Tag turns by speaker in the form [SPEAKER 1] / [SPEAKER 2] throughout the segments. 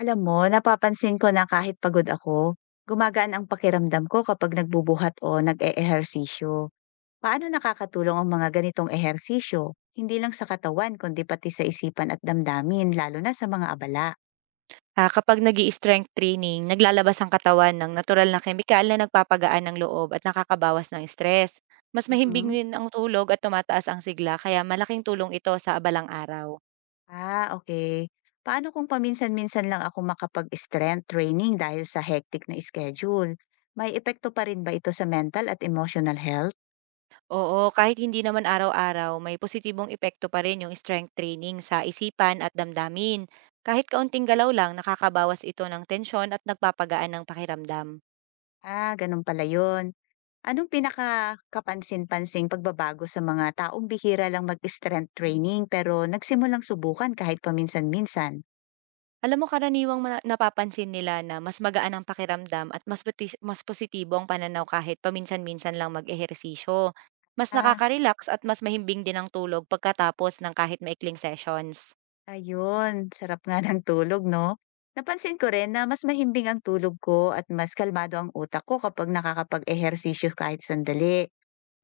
[SPEAKER 1] Alam mo, napapansin ko na kahit pagod ako, gumagaan ang pakiramdam ko kapag nagbubuhat o nag-eehersisyo. Paano nakakatulong ang mga ganitong ehersisyo? Hindi lang sa katawan, kundi pati sa isipan at damdamin, lalo na sa mga abala.
[SPEAKER 2] Ah, kapag nag strength training, naglalabas ang katawan ng natural na kemikal na nagpapagaan ng loob at nakakabawas ng stress. Mas mahimbing
[SPEAKER 1] Mhm.
[SPEAKER 2] din ang tulog at tumataas ang sigla kaya malaking tulong ito sa abalang araw.
[SPEAKER 1] Okay. Paano kung paminsan-minsan lang ako makapag-strength training dahil sa hectic na schedule? May epekto pa rin ba ito sa mental at emotional health?
[SPEAKER 2] Oo, kahit hindi naman araw-araw, may positibong epekto pa rin yung strength training sa isipan at damdamin. Kahit kaunting galaw lang, nakakabawas ito ng tensyon at nagpapagaan ng pakiramdam.
[SPEAKER 1] Ah, ganun pala yun. Anong pinaka kapansin pansing pagbabago sa mga taong bihira lang mag-strength training pero nagsimulang subukan kahit paminsan-minsan?
[SPEAKER 2] Alam mo, karaniwang mana napapansin nila na mas magaan ang pakiramdam at mas putis mas positibo ang pananaw kahit paminsan-minsan lang mag-ehersisyo. Mas
[SPEAKER 1] Ah,
[SPEAKER 2] nakaka-relax at mas mahimbing din ang tulog pagkatapos ng kahit maikling sessions.
[SPEAKER 1] ayun. Sarap nga ng tulog, no? Napansin ko rin na mas mahimbing ang tulog ko at mas kalmado ang utak ko kapag nakakapag-ehersisyo kahit sandali.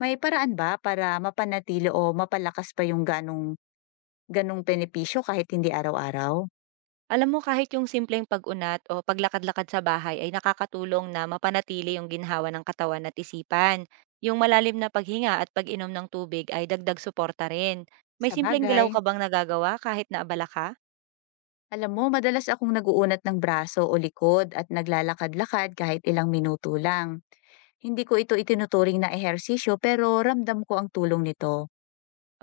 [SPEAKER 1] May paraan ba para mapanatili o mapalakas pa yung ganong benepisyo kahit hindi araw-araw?
[SPEAKER 2] Alam mo, kahit yung simpleng pag-unat o paglakad-lakad sa bahay ay nakakatulong na mapanatili yung ginhawa ng katawan at isipan. Yung malalim na paghinga at pag-inom ng tubig ay dagdag suporta rin. May
[SPEAKER 1] Sa
[SPEAKER 2] simpleng galaw
[SPEAKER 1] bagay.
[SPEAKER 2] ka bang nagagawa kahit naabala ka?
[SPEAKER 1] Alam mo, madalas akong naguunat ng braso o likod at naglalakad-lakad kahit ilang minuto lang. Hindi ko ito itinuturing na ehersisyo pero ramdam ko ang tulong nito.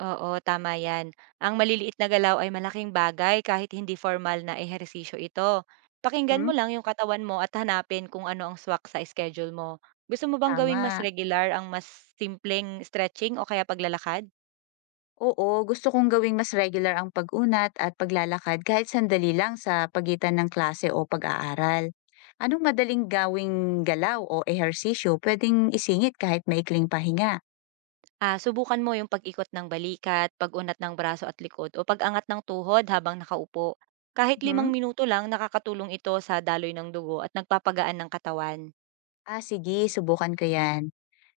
[SPEAKER 2] Oo, tama yan. Ang maliliit na galaw ay malaking bagay kahit hindi formal na ehersisyo ito. Pakinggan mo
[SPEAKER 1] Hmm?
[SPEAKER 2] lang yung katawan mo at hanapin kung ano ang swak sa schedule mo. Gusto mo bang gawing mas
[SPEAKER 1] Tama.
[SPEAKER 2] regular ang mas simpleng stretching o kaya paglalakad?
[SPEAKER 1] Oo, gusto kong gawing mas regular ang pag-unat at paglalakad kahit sandali lang sa pagitan ng klase o pag-aaral. Anong madaling gawing galaw o ehersisyo pwedeng isingit kahit maikling pahinga?
[SPEAKER 2] Ah, subukan mo yung pag-ikot ng balikat, pag-unat ng braso at likod o pag-angat ng tuhod habang nakaupo. Kahit limang
[SPEAKER 1] Mhm.
[SPEAKER 2] minuto lang, nakakatulong ito sa daloy ng dugo at nagpapagaan ng katawan.
[SPEAKER 1] Sige, subukan ko yan.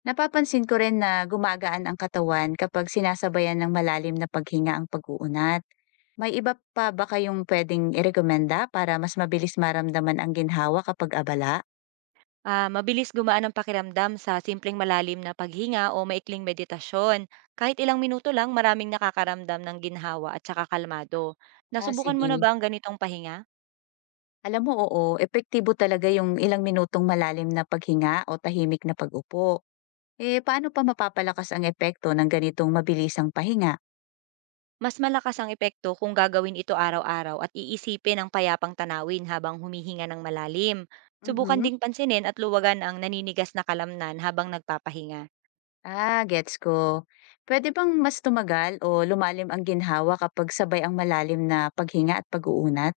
[SPEAKER 1] Napapansin ko rin na gumagaan ang katawan kapag sinasabayan ng malalim na paghinga ang pag-uunat. May iba pa ba kayong pwedeng irekomenda para mas mabilis maramdaman ang ginhawa kapag abala?
[SPEAKER 2] Ah, mabilis gumaan ang pakiramdam sa simpleng malalim na paghinga o maikling meditasyon. Kahit ilang minuto lang, maraming nakakaramdam ng ginhawa at saka kalmado. Nasubukan mo na
[SPEAKER 1] Sige.
[SPEAKER 2] ba ang ganitong pahinga?
[SPEAKER 1] Alam mo, oo, epektibo talaga yung ilang minutong malalim na paghinga o tahimik na pag-upo. Eh, paano pa mapapalakas ang epekto ng ganitong mabilisang pahinga?
[SPEAKER 2] Mas malakas ang epekto kung gagawin ito araw-araw at iisipin ang payapang tanawin habang humihinga ng malalim. Subukan
[SPEAKER 1] Mhm.
[SPEAKER 2] ding pansinin at luwagan ang naninigas na kalamnan habang nagpapahinga.
[SPEAKER 1] Gets ko. Pwede bang mas tumagal o lumalim ang ginhawa kapag sabay ang malalim na paghinga at pag-uunat?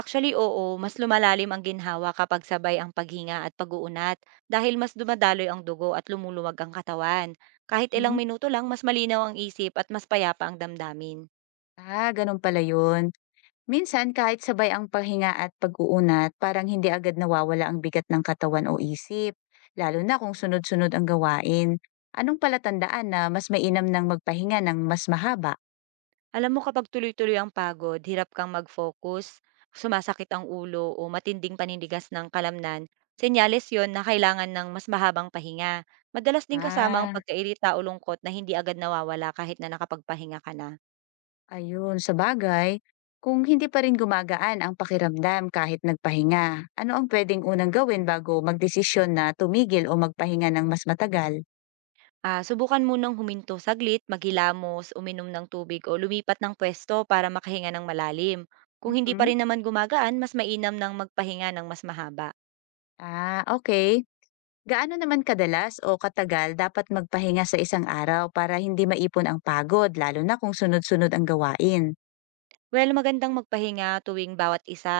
[SPEAKER 2] Actually, oo. Mas lumalalim ang ginhawa kapag sabay ang paghinga at pag-uunat dahil mas dumadaloy ang dugo at lumuluwag ang katawan. Kahit ilang
[SPEAKER 1] Mhm.
[SPEAKER 2] minuto lang, mas malinaw ang isip at mas payapa ang damdamin.
[SPEAKER 1] Ah, ganun pala yun. Minsan kahit sabay ang pahinga at pag-uunat, parang hindi agad nawawala ang bigat ng katawan o isip, lalo na kung sunod-sunod ang gawain. Anong palatandaan na mas mainam ng magpahinga ng mas mahaba?
[SPEAKER 2] Alam mo, kapag tuloy-tuloy ang pagod, hirap kang mag-focus, sumasakit ang ulo o matinding panindigas ng kalamnan, senyales yon na kailangan ng mas mahabang pahinga. Madalas din kasama ang
[SPEAKER 1] Ah,
[SPEAKER 2] pagkairita o lungkot na hindi agad nawawala kahit na nakapagpahinga ka na.
[SPEAKER 1] ayun, sa bagay. Kung hindi pa rin gumagaan ang pakiramdam kahit nagpahinga, ano ang pwedeng unang gawin bago magdesisyon na tumigil o magpahinga ng mas matagal?
[SPEAKER 2] Ah, subukan munang huminto saglit, maghilamos, uminom ng tubig o lumipat ng pwesto para makahinga ng malalim. Kung hindi pa
[SPEAKER 1] Mhm.
[SPEAKER 2] rin naman gumagaan, mas mainam ng magpahinga ng mas mahaba.
[SPEAKER 1] Okay. Gaano naman kadalas o katagal dapat magpahinga sa isang araw para hindi maipon ang pagod lalo na kung sunod-sunod ang gawain?
[SPEAKER 2] Well, magandang magpahinga tuwing bawat isa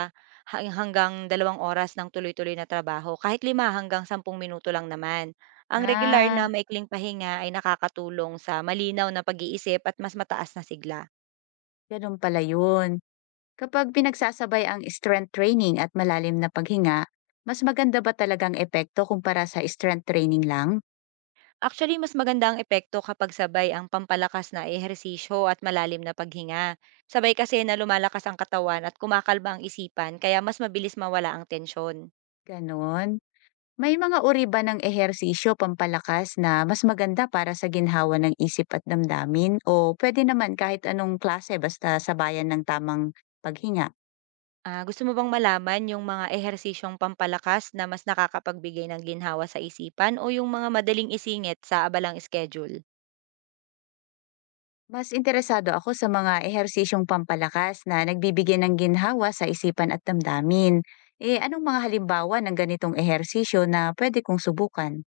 [SPEAKER 2] hanggang 2 oras ng tuloy-tuloy na trabaho, kahit 5 hanggang 10 minuto lang naman. Ang regular
[SPEAKER 1] Ah,
[SPEAKER 2] na maikling pahinga ay nakakatulong sa malinaw na pag-iisip at mas mataas na sigla.
[SPEAKER 1] ganun pala yun. Kapag pinagsasabay ang strength training at malalim na paghinga, mas maganda ba talagang epekto kumpara sa strength training lang?
[SPEAKER 2] Actually, mas maganda ang epekto kapag sabay ang pampalakas na ehersisyo at malalim na paghinga. Sabay kasi na lumalakas ang katawan at kumakalma ang isipan, kaya mas mabilis mawala ang tensyon.
[SPEAKER 1] Ganon. May mga uri ba ng ehersisyo pampalakas na mas maganda para sa ginhawa ng isip at damdamin o pwede naman kahit anong klase basta sabayan ng tamang paghinga?
[SPEAKER 2] Ah, gusto mo bang malaman yung mga ehersisyong pampalakas na mas nakakapagbigay ng ginhawa sa isipan o yung mga madaling isingit sa abalang schedule?
[SPEAKER 1] Mas interesado ako sa mga ehersisyong pampalakas na nagbibigay ng ginhawa sa isipan at damdamin. Eh, anong mga halimbawa ng ganitong ehersisyo na pwede kong subukan?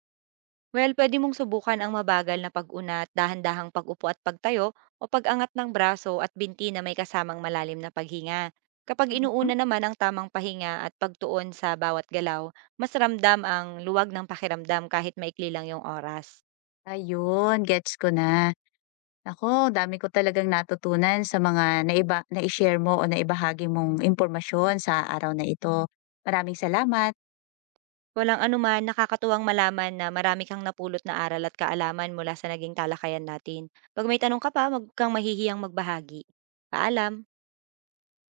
[SPEAKER 2] Well, pwede mong subukan ang mabagal na pag-unat, dahan-dahang pag-upo at pagtayo o pag-angat ng braso at binti na may kasamang malalim na paghinga. Kapag
[SPEAKER 1] Mhm.
[SPEAKER 2] inuuna naman ang tamang pahinga at pagtuon sa bawat galaw, mas ramdam ang luwag ng pakiramdam kahit maikli lang yung oras.
[SPEAKER 1] Ayun, gets ko na. Ako, dami ko talagang natutunan sa mga na-share mo o naibahagi mong impormasyon sa araw na ito. Maraming salamat.
[SPEAKER 2] Walang anuman, nakakatuwang malaman na marami kang napulot na aral at kaalaman mula sa naging talakayan natin. Pag may tanong ka pa, wag kang mahihiyang magbahagi. Paalam!